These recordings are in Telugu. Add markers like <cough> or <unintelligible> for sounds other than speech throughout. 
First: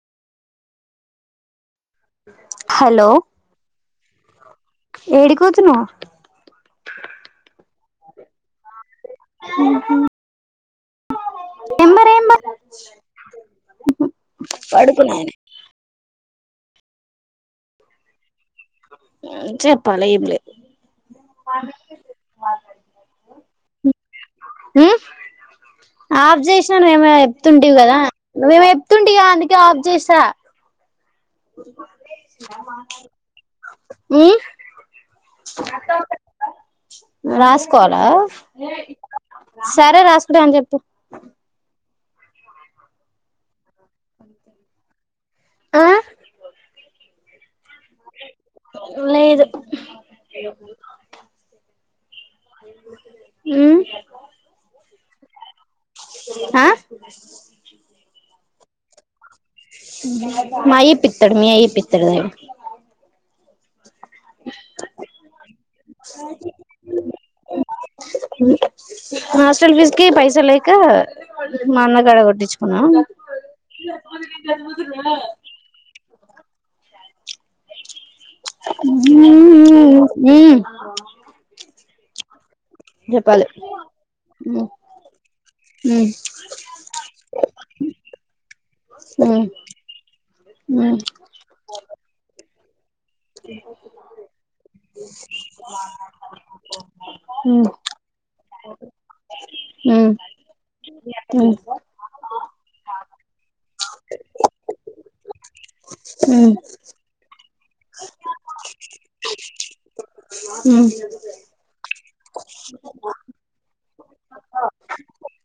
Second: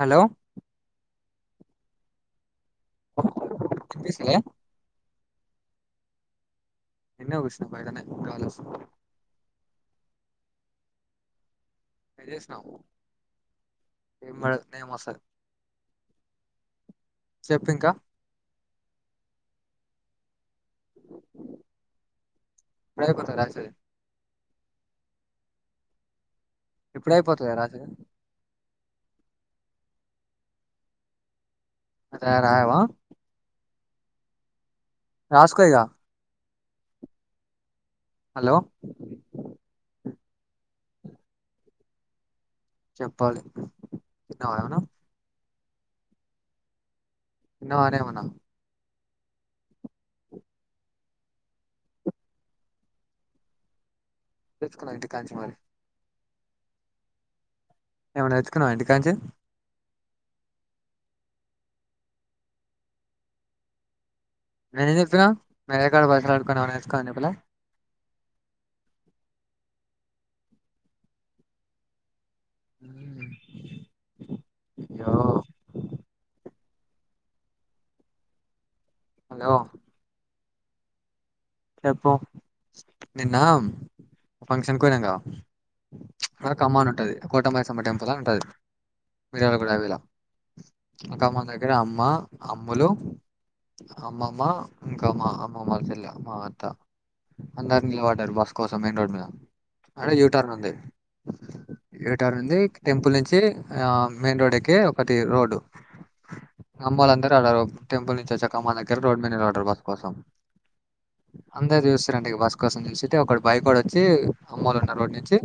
హలో హలో ఇనిపిస్తాదా ఏడికి పోతున్నావ్ ఇడ్నే కుసున్న బయటనే గాలి వసంది మ్మ్ఉమ్మ్ ఏం చేసున్నావ్ ఏం పడద్ నేమ్ వస చెప్పు ఇంకా చెప్పాలా ఏంలే ఎప్పుడైపోతది రాసేది ఉమ్మ్ ఆఫ్ చేసిన నువ్వేమో ఇప్పుడే అయిపోతదా ఎప్తుంటివి రాసేది కదా నువ్వేమో ఎప్తుంటివిగా అందుకే ఆఫ్ చేసా అదా రాయవా ఉమ్మ్ రాసుకో ఇగ రాసుకోవాలా హలో సరే రాసుకుంటా అని చెప్పు చెప్పాలి తిన్నావా నువ్ ఆ తిన్నావానే ఏమన్నా లేదు ఉమ్మ్ తెచ్చుకున్న ఇంటికా నుంచి మరి ఆ ఏమన్నా తెచ్చుకున్నావా ఇంటికనుంచి మా అయ్య ఇప్పిత్తడు మీ అయ్యా ఇప్పిత్తడా నేనేం చెప్పినా మీ అయ్య కాడ పైసలు అడుక్కొని ఏమన్నా తెచ్చుకో అని చెప్పలే హాస్టల్ ఫీజ్‌కి పైసా లేక మా అన్న కాడ కొట్టిచు కున్న అయ్యో హ హ హలో ఉమ్ ఉమ్మ్ చెప్పు నిన్న చెప్పాలి ఉమ్ ఫంక్షన్‌కి పోయినంగా ఉమ్ ఆడ కమ్మను ఉంటది కోట మైసమ్మ టెంపుల్ అని ఉంటాది ఉమ్ మిర్యాలగూడ అవిలా ఉమ్ ఆ కమ్మాన్ ద గ్గర అమ్మ అమ్ములు అమ్మమ్మ ఇంకా మా అమ్మమ్మల్ల చెల్లే మా అత్త ఉమ్ అందరూ నిలబడ్డారు బస్ కోసం మెయిన్ రోడ్ మీద అడే ఉమ్ యూటర్న్ ఉంది యూటర్న్ ఉంది టెంపుల్ నుంచి ఆ మెయిన్ రోడ్ ఎక్కి ఒకటి రోడ్ అమ్మలు అందరూ అడ టెంపుల్ నుంచి వచ్చే కమ్మన్ దగ్గర రోడ్ మీద నిలబడ్డారు బస్ కోసం ఉమ్మ్ అందరు చూస్తారంట ఇగ బస్ కోసం చూసి ఒకడు బైకోడు వచ్చి అమ్మోలు ఉన్న రోడ్ నుంచి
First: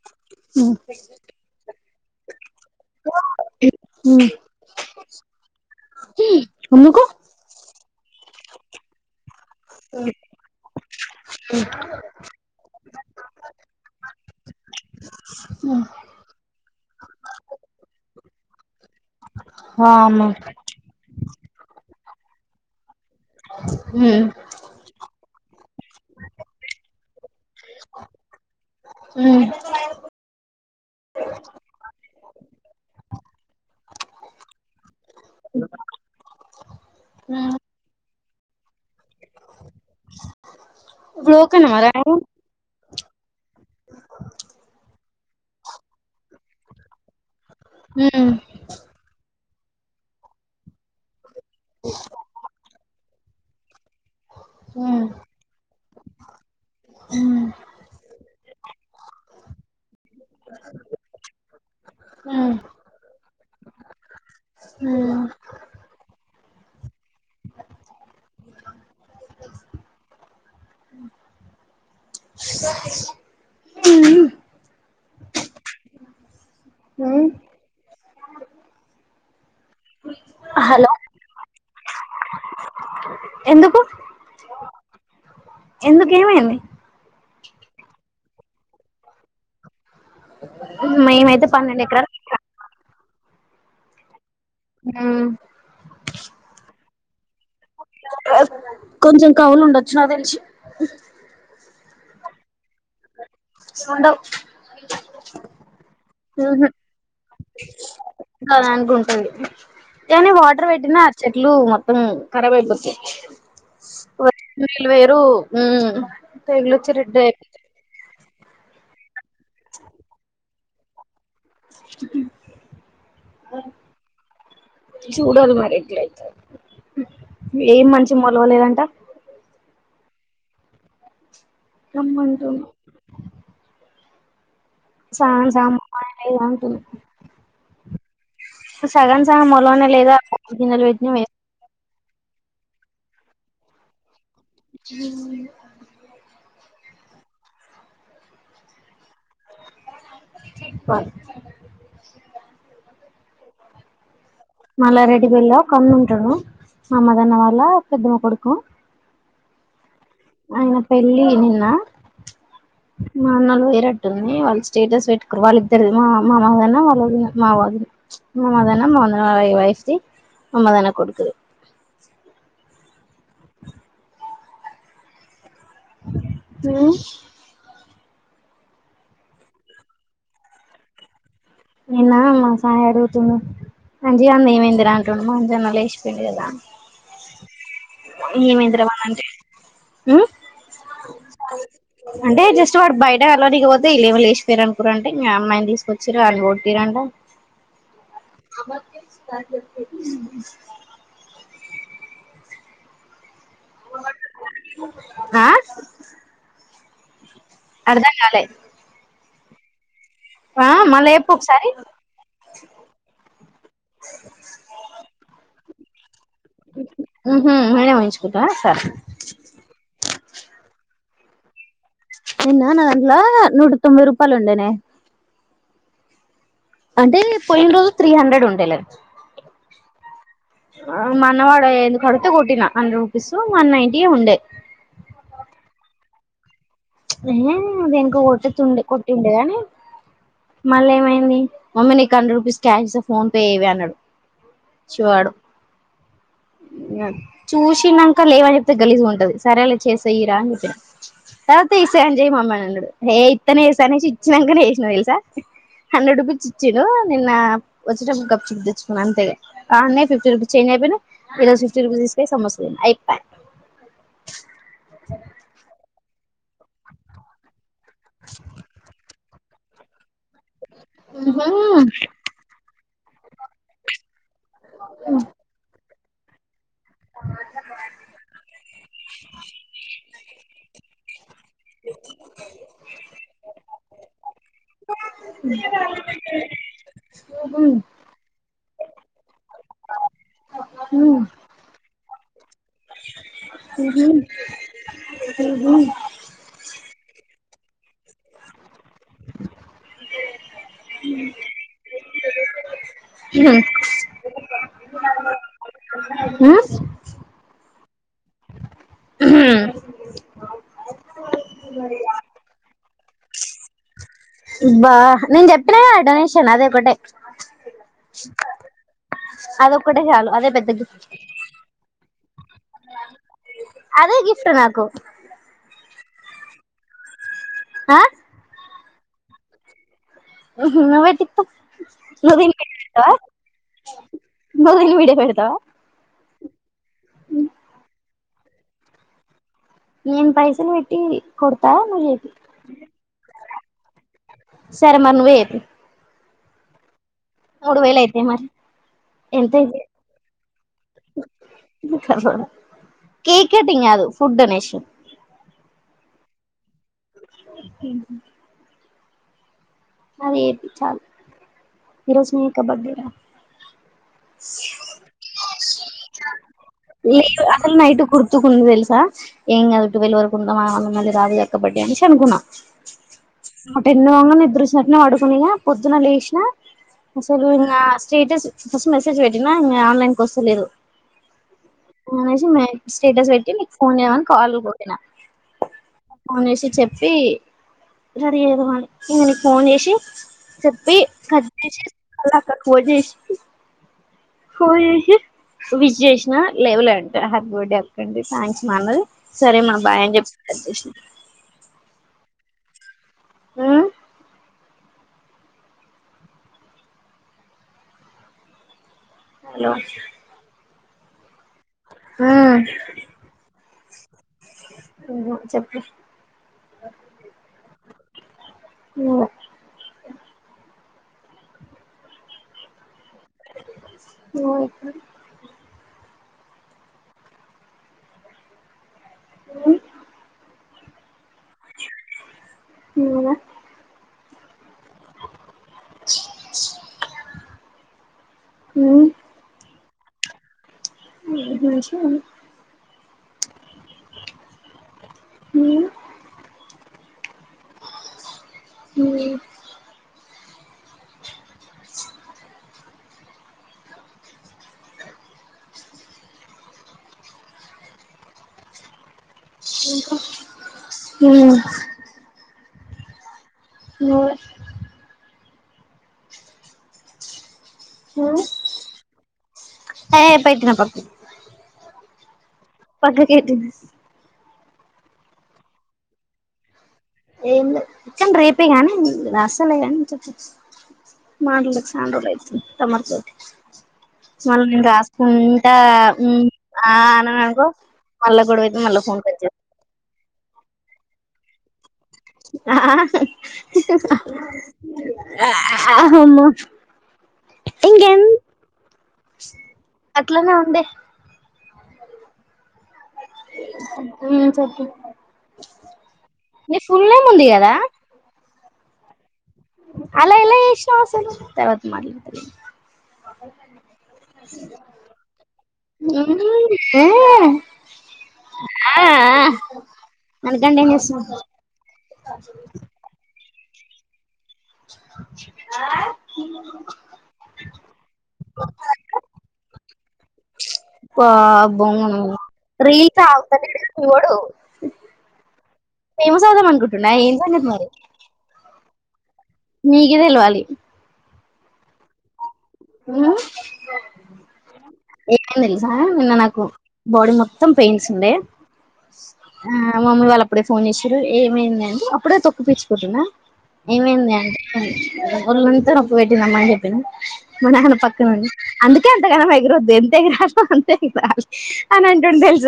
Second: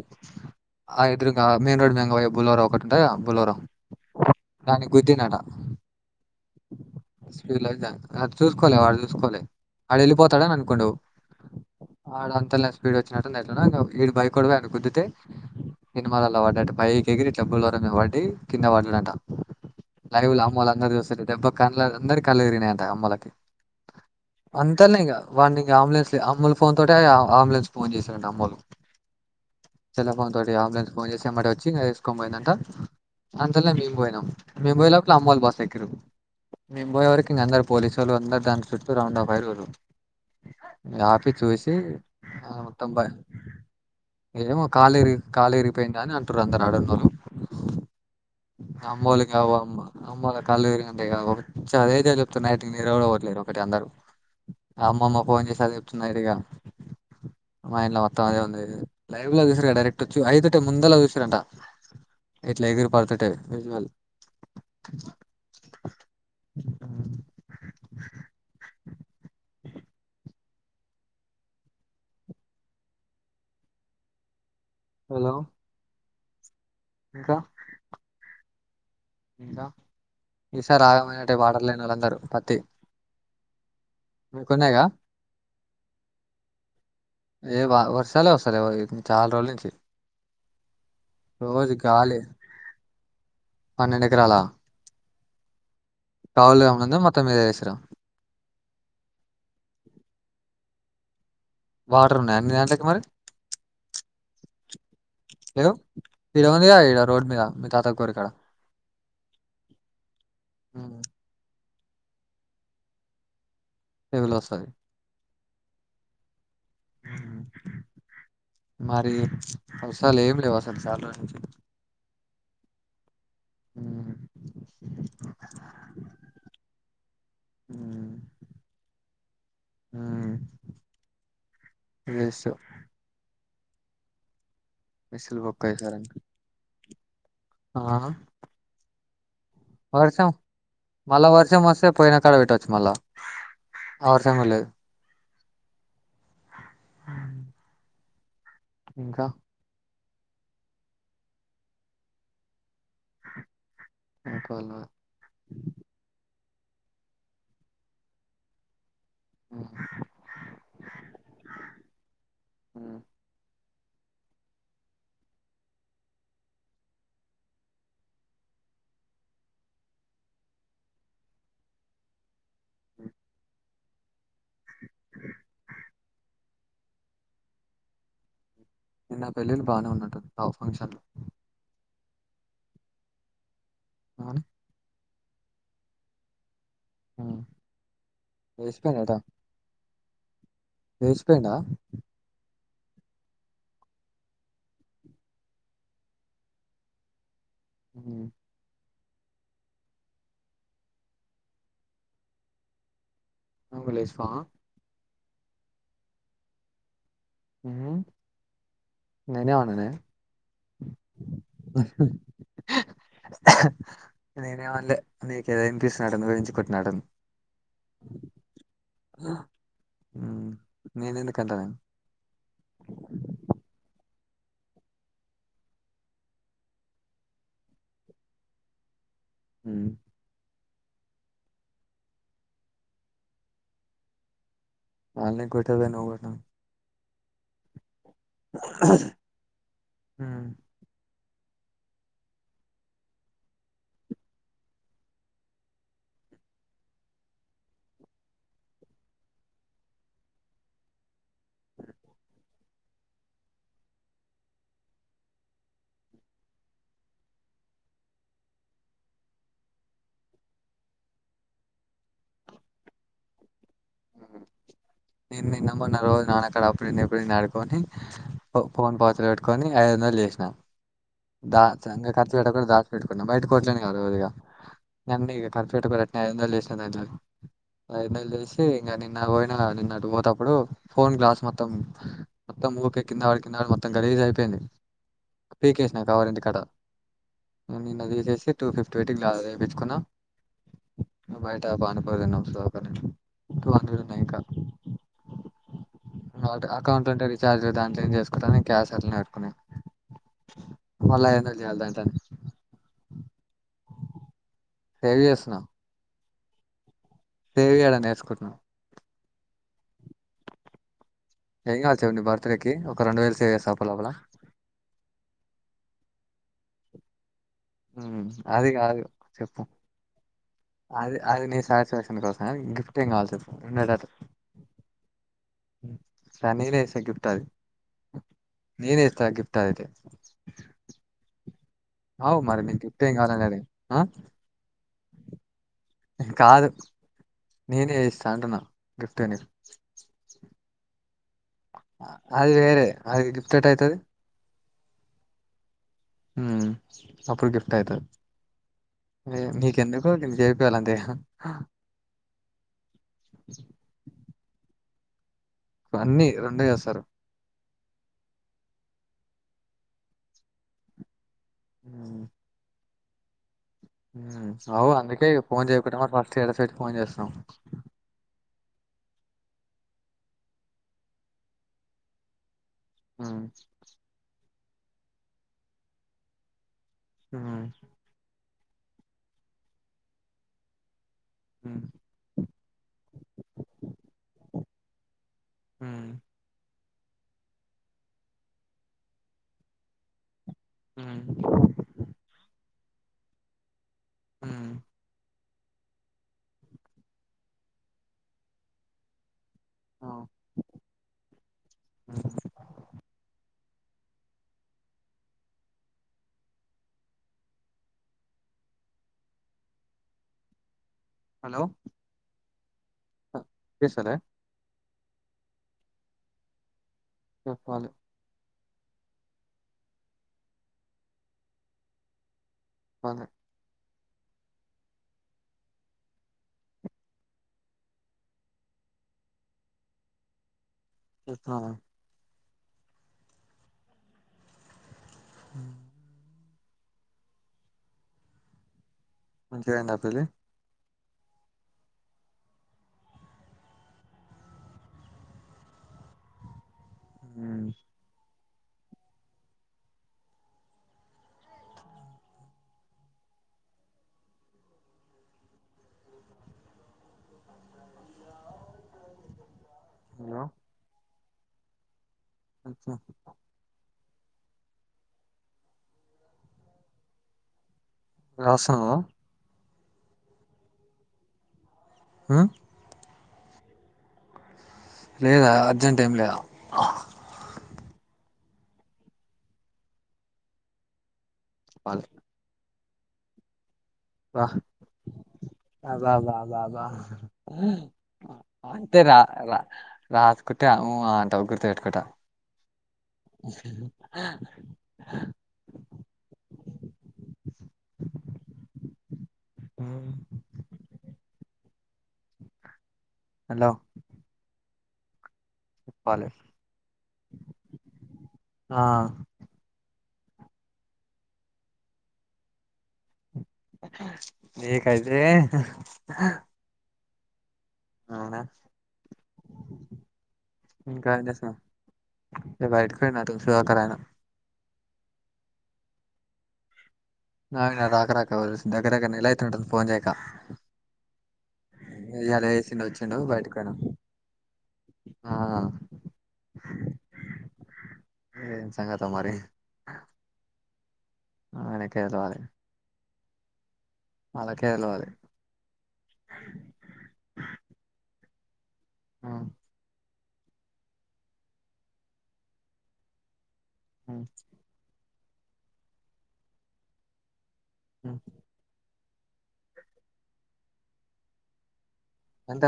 ఆ ఎదురుంగా మెయిన్ రోడ్ మీదంగా పోయే బులొరో ఒకటి ఉంటదిగా బులొరో దానికి గుద్దిందట హ్ స్పీడ్ లాకజ అ చూసుకోలే వాడు చూసుకోలే అడు వెళ్ళిపోతాడు అని అనుకుండు ఆడ అంతా లా స్పీడ్ వచ్చినట్ ఈడు బైక్ కొడు పోయి వాణి గుద్దుతే సినిమాలలా పడ్డటు పైకి ఎగిరి ఇట్ల బొలోరా మీద పడి కింద పడంట వామ్మో లైవ్ ల అమ్మలు అందరూ చూస్తుంటే దెబ్బ కన్ల అందరి కలు తిరిగినాయంటా అమ్మలకి హ్మ్మ్ వాడి ఇంకా అంబులెన్స్ అమ్మలు ఫోన్ తోటి అంబులెన్స్ ఫోన్ చేశారంట అమోల్లు ఉమ్ సల్ల ఫోన్తోటి ఆంబులెన్స్ ఫోన్ చేసి అమ్మాట వచ్చి వేసుకని పోయిందంటా అంతల్లే మేము పోయినాం మేము పోయేలోపు అమ్మళ్లు బస్ ఎకిరు మీంబోయో వరకు అందరూ పోలీసోలు అందరు దాని చుట్టూ రౌండ్ ఆఫ్ ఫైర్లు ఇంగ ఆపి ఇప్పుడు ఓకేనా చూసి మరి ఆ తొంభై ఏమో కాలుక ఇరిగికాలేరి కాలు విరిగిపోయిందని అంటున్నారు ఆడ ఉన్నోళ్లు ఉమ్ అమ్మళ కావ అమ్మా అమ్మలా కళ్ళు తిరిగి ఉంటే ఘన కావ వచ్చు అదే చెప్పు నైట్ కి నిద్ర కూడా పట్టలేదు ఒకటి అందరు ఆ ఉమ్ అమ్మమ్మ ఫోన్ చేసి అదే చెప్తున్నాయి నేరుగా మైండ్లో మొత్తం అదే ఉంది లైవ్ లో చూసిరుగా డైరెక్ట్ వచ్చ ఐదుటే ముందలా చూసిరంట ఇట్లా ఎగిరి పడితే <unintelligible> <inaudible> <inaudible> హలో ఆ ఇంకా ఇంకా ఈసారీ హలో ఆగమైనట్లే వాటర్ లేనోళ్లు అందరూ పత్తి ఎందుకు మీ కుంనాయిగా ఎందుకు ఏమైంది లేవా వర్షాలే వస్తాలే చాల రోజుల నుంచి మేమైతే రోజు పన్నెండు ఎకరాలు గాలి పన్నెండు ఎకరాల ఆ కౌలు ఏమన్నా ఉందాకా మొత్తం మీదే వేసారు <unintelligible> కొంచెం కవులు ఉండొచ్చు నాకు తెలిసి వాటర్ ఉన్నాయి అన్ని దాంట్లోకి మరి సడం లే ఇడ ఉందిద ఇక్కడ రోడ్ మీద మి తాత గోరి కాడ ఏమన్నా వాటర్ పెట్టినా ఆ చెట్లు మొత్తం ఖరాబ్ అయిపోతాయి లెవెల్ వస్తది పిల్ల వేరు పేగులు వచ్చి నట్టే మరి వర్షాలు ఏమి లేవు అసలు చాలా రోజుల నుంచి సెట్టింగ్ <unintelligible> ఆ చూడాలి మరి ఎట్లయితే ఏం మంచి మొలవలేదంట ఆ రమ్మంటూ విసులు బొక్క వేసారంట <unintelligible> ఆ సగం సగం మొలనే లేదా గిన్నెలు పెటినా వే మ మ పోయినా కాడ విట్ట వచ్చు మళ్ళా ఆర్షము లేదు మ్ ఆ ఇంకా బ అకల్ మళ్ళా రెడి కెల్లా ఒకన్నుంటాడు మామ్మదన్న వాళ్ళ పెద్దమ్మ కొడుకు ఆ ఇంక పెళ్లి నిన్న ఆ మా అన్నలు వేరట్టుని వాళ్ళు స్టేటస్ పెట్టుకురు వాళ్ళు ఇద్దరు మా అమ్మ మాధన్న వాళ్ళ వదిన మా వధిని మమ్మదన మ వయసుది మమ్మదాన కొడుకుది ఆ మ్ నా పెళ్ళిళ్ళ బానే ఉందంట ఆ ఒక ఫంక్షన్ నిన్నా మా సాయి అడుగుతుండు అంజి అవును అన్న ఏమైందిరా అంటుండు మా అంజి అన్న లేచిపోయిండు కదరా అ మ్ ఏమైందోరావాణ్ణంటె ఊసిపోయిందా అంటే జస్ట్ వాడు బయట వెళ్ళనీకిపోతే ఇళ్ళెవొలేచిపోయారునుకురంట ఈ అమ్మాయిని తీసుకొచ్చిర్రు వాణ్ణి కొట్టీరంట మ్ అ త నువ్వు లేస్తావా ఆ ఉహు. అర్థం కాలే నేనేమన్నానే ఆ మళ్ళా ఎప్పు ఒకసారి నేనే మన్లె నీకే ఏంది సడన్ న కించ మ్ హుమ్మ్ నేనే వాయించుకుంటా సరె హా మ్ నేనెందుకంటానె నిన్న నాదాంట్లొ నూట తొంభై రూపాయలు ఉండేనే అంటే పోయిన రోజు త్రీ హండ్రెడ్ ఉండేలే మ్ మనవాడ ఎందుకు కడితే కొట్టిన హండ్రెడ్ రూపీస్ వన్ నైంటీ యె ఉండే వాలనె కొడతవు గ నువు మ్ దేనికొ కొట్టితుండె కొట్టిండే ఆని హ్మ్. మళ్ళీ ఏమైంది మమ్మీ నీకు hundred rupees cash PhonePe ఎయ్యవే అన్నాడు పిచ్చి వాడు చూసినాంక లేవని చెప్తే గలిజ్ గా ఉంటది సరేలె చేసేయరా అని చెప్పి నా తీసిఆన్ జెయ్ మమ్మి అని అన్నడు హేయి ఇత్తనే ఈసారి నుంచి ఇచ్చినాంకనే ఏసిన తెలుసా హండ్రెడ్ రూపీస్ ఇచ్చిండు నిన్న వచ్చిటపుడు గప్ చక్ తెచ్చుకున అంతే ఆ అన్నయ ఫిఫ్టీ రూపీస్ చేంజ్ అయిపోయినయ్ రివర్స్ ఫిఫ్టీ రూపీస్ ఇ‌స్తె సమోసా తిన్న అయిపాయె నేను నిన్న మొన్న రోజు నాన్న కాడ అప్పుడని ఇప్పుడని ఆడుకోని ఫోన్ పాత్రలు పెట్టుకని ఐదు వందలు చేసినా. దాస్ం ఖర్చు పెట్టటుక కూడా దాస్ పెట్టుకుంటన్నాం బయట కొట్లేని గగా నంీ ఖర్చు పెటుకు <unintelligible> ఏందో లేచిన <unintelligible> వదు నెలు చేసి ఇంకా నిన్న పోయిన నిన్న పోతప్పుడు ఫోన్ గ్లాస్ మొత్తం. మొత్తం ఊకె కిందవాడు కిన్నాడు మొం గలీజ్ అయిపోయింది. నా కావారెంటంటి కదా నిన్న తీసేసి టూ ఫిఫ్టీ పెయిటింగ్ రేయించుకున్నాను. ఉ. బయట పానిపూరితన్న సో ఒక్క నిమిషం <unintelligible> ఇంకా వా అకౌంట్ ఉంటే రీచార్జ్ దాట్లో ఏ చేసుకోడాని క్యాష్ అట్లనే పెట్టుకున్నాయి. అ మళ్ళ ఏంద జాలదంట. సేవ్ చేస్తున్నా ఆస్. సేవ్ చేయాలని వేసుకున్నాం. హ ఏం ఏం కావాలో చెప్పు నీ బర్తడే కి ఒక రెండు వేలు సేవ్ చేస్తా అప్పు లోపల. అబ్బా నేను చెప్పినాగా డొనేషన్ అదే ఒకటే. అది కాదు చెప్పు అదొక్కటే చాలు అదే పెద్ద గిఫ్ట్ అది అది నీ సాటిస్ఫాక్షన్స్తా. గిఫ్ట్ ఏం కావాల్స రండ. అదే గిఫ్ట్ నాకు రన్నింగ్ రైస్ గిఫ్ట్ అది. ఆ. నేనే ఇస్తా గిఫ్ట్ అయితే. ఊహు నువ్వు ఎట్టిత్తావ్. నీ అవు విడ మరి నీకు గిఫ్ట్ ఏం పెడుతవా కావాలని అడిగి ఆ నదీలు విడ పెడతవా. కాదు నేనే ఇస్తా అంటున్నా గిఫ్ట్ అని. నేను పైసలు పెట్టి. కొడతా నువ్వు చేపి అది వేరే అది గిఫ్ట్ ఎట్ అయితుది. సరే మరి నువ్వే ఎ. ఉ అప్పుడు గిఫ్ట్ మూడు వేలు అవుతది. అయితాయి మరి అ ఎంత నీకెందుకు నీకు చేపియ్యలంతేగా. కేక్ కటింగ్ కాదు ఫుడ్ డొనేషన్. స ఫన్ని రెండో చేస్తారు. హ. అరే ఏది చాలు ఈ ఉమ్, రోజు మీ కబడ్డీ రా. అవు అందుకే ఫోన్ చేయకుంటడా మరి ఫస్ట్ ఏడ సట్ ఫోన్ చేస్తాం. లేదు నైట్ కుర్తుకుందిద తెలుసా. ఏం కాదు టువెల్ వరకు ఉందా మాంద మళ్ళీ రాదు ఎక్కబడ్డ అని టెన్షన్ కున్నా. ఉమ్, అటు ఎన్ని వంగ నిద్రసినట్ వాడుకునిక పొద్దున లేసిన. అసలు ఉమ్, ఇంకా స్టేటస్ ఫస్ట్ మెసేజ్ వెట్టినా ఇంకా ఆన్లైన్ కోస్తలేదు. ఆ. అనేసి స్టేటస్ పెట్టి మీకు ఫోన్ చేయమని కాల్ కొట్టినా. ఉమ్, ఫోన్ చేసి చెప్పి రెడీ అయికోవి ఇ దనికి ఫోన్ చేసి. చెప్పి ఉమ్, కదిసి అ అక్క చేసి. ఉమ్, కోయీహే. విష్ చేసిన లెవలే అంటే హ్యాపీ బర్త్డే అండి థ్యాంక్స్ మా అన్నది సరే మా బాయ్ ఆ, అని చెప్. అేష్ ఉమ్. హ్మ్ హలో హలో మ్ పిసెలె నువ్వు చెప్పు చెప్పాలి నువ్వు పదే నువ్వే మ్ ఎళ్తన్నావ నేన మ్ మంచిగయింద పెళ్ళి మంచిగయింది. మ్ మ్ మ్మ్ మ్ హలో హ్మ్ <inaudible> నువ్వే మ్ రాస్తున్నావా ఏ పెట్టిన పప్పు అ పక్కకేట్టు లేదా అర్జెంట్ ఏం లేదా ఏం లే చన్ రేపే గానీ రాస్తాలే కాని చెప్పు మాట్లడక చెప్పాలి సెన్ రోలు అయిపోయింది తమరి తోటి రా మళ్ళీ నేను రాసుకుంట ఉన్ అబాబాబాబా ఆ నాగో మళ్ళ గొడవైతే మళ్ళ ఫోన్ కట్ జె రాస్కుంటే ఉ ఆ అంత గుర్తు ఎట్టుకుంటా ఆ హమ్మ ఇంకేం అట్లనే ఉండి హలో మ్ చెప్పు చెప్పాలి నీ ఫుల్ నేమ్ ఉంది కదా ఆ అలా ఇలా ఏసినావ్ అస్సలు తర్వాత మాట్లాడతలే నీకదే హ్మ్మ్ ఆ ననుగండేం ఇంకా ఏం చేసిన్నవ్ చేస్తున్నావ్ అ బయటకు పోయినాతో సుధాకర్ ఆయన ఆ నాయిన రాక రాక దగర దగర్ నెలైయితుంటది ఫోన్ చేయక ఇయ్యాల చేసిండు వచ్చిండు రీల్స్ బయటకు పోయినం ఆగుతలేడుగా మీ వోడు ఆ ఫేమస్ అవుదాం అనుకుంటుండ ఏం సంగతి మరి ఏం సంగతొ మరి మీకె తెలివాలి ఆయన కె తెలివాలె మ్ వాళ్లకే తెలివాలి ఏమైంది తెలుసా నిన్న నాకు బాడీ మొత్తం పెయిన్స్ ఉండే ఆ మమ్మీ వాళ్ళు అప్పుడే ఫోన్ చేసిరు ఏమైందంటె అప్పుడే తొక్కు పిచ్చుకుంటున్నా ఏమైంది అంటే ఊళ్ళంతా నొప్పు పెట్టిందమ్మ అని చెప్పిన మా నాన్న పక్కనుండి అందుకే అంతగనం ఎగరొద్దు ఎంత ఎగరాలొ అంతే ఎగరాలి అనం ఎంత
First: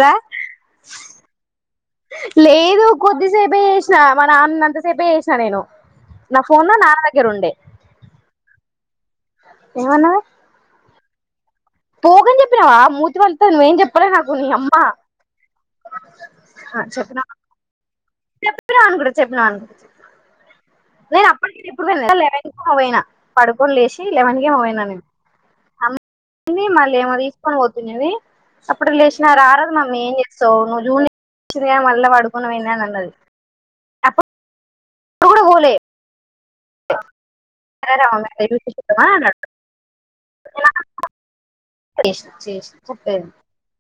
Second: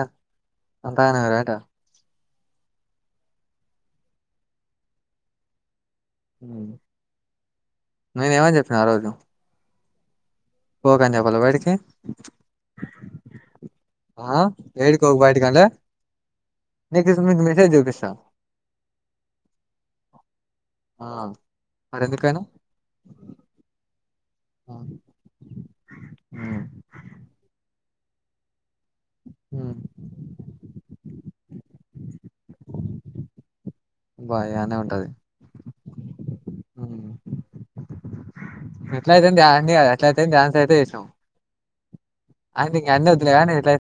అంతగనం ఎగరు ఏటా లేదు కొద్దిసేపే చేసిన మా నాన్న ఉన్నంతసేపే చేసిన నేను నా ఫోన్ లో నాన్న దగ్గర ఉండే నేనేమని చెప్పిన ఆ రోజు ఏమన్నది పోకని చెప్పాలా బయడికి పోకని చెప్పినావా మూతి వళగతది నువ్వేం చెప్పాలె ఆ నాకు నీ అమ్మ ఏడికి ఆ చెప్ నికు నీకు మెసేజ్ చూపిస్తా చెప్పినా అనుకుడ చెప్పినా ఆ నేను అప్పటికే ఎప్పుడు మరి పోయిన లెవెన్ కి ఎందుకైనావ్ ఏమో పోయిన పడుకోని లేసి లెవెన్ కి ఏమో ఆ పోయిన నేను అ హ్మ్ మళ్ళీ ఏమో తీసుకొని పోతుంనది అప్పుడు లేచినా ర రాదు హ్మ్ మమ్మీ ఏం చేస్తావు నువ్వు జూనియర్ మళ్ళా పడుకునవు ఏంది అని అన్నది బాయనే ఉంటది కూడ పోలే వెంటనే రా ఉన్న శైలు ఎట్ల అయితే ఏంది ధ్యాన్న్ని ఎట్లయితే ఏంది డాన్స్ అయితే చేసినవ్ చేస్ అది ఇంగ అన్ని వద్దు లే ఎట్ల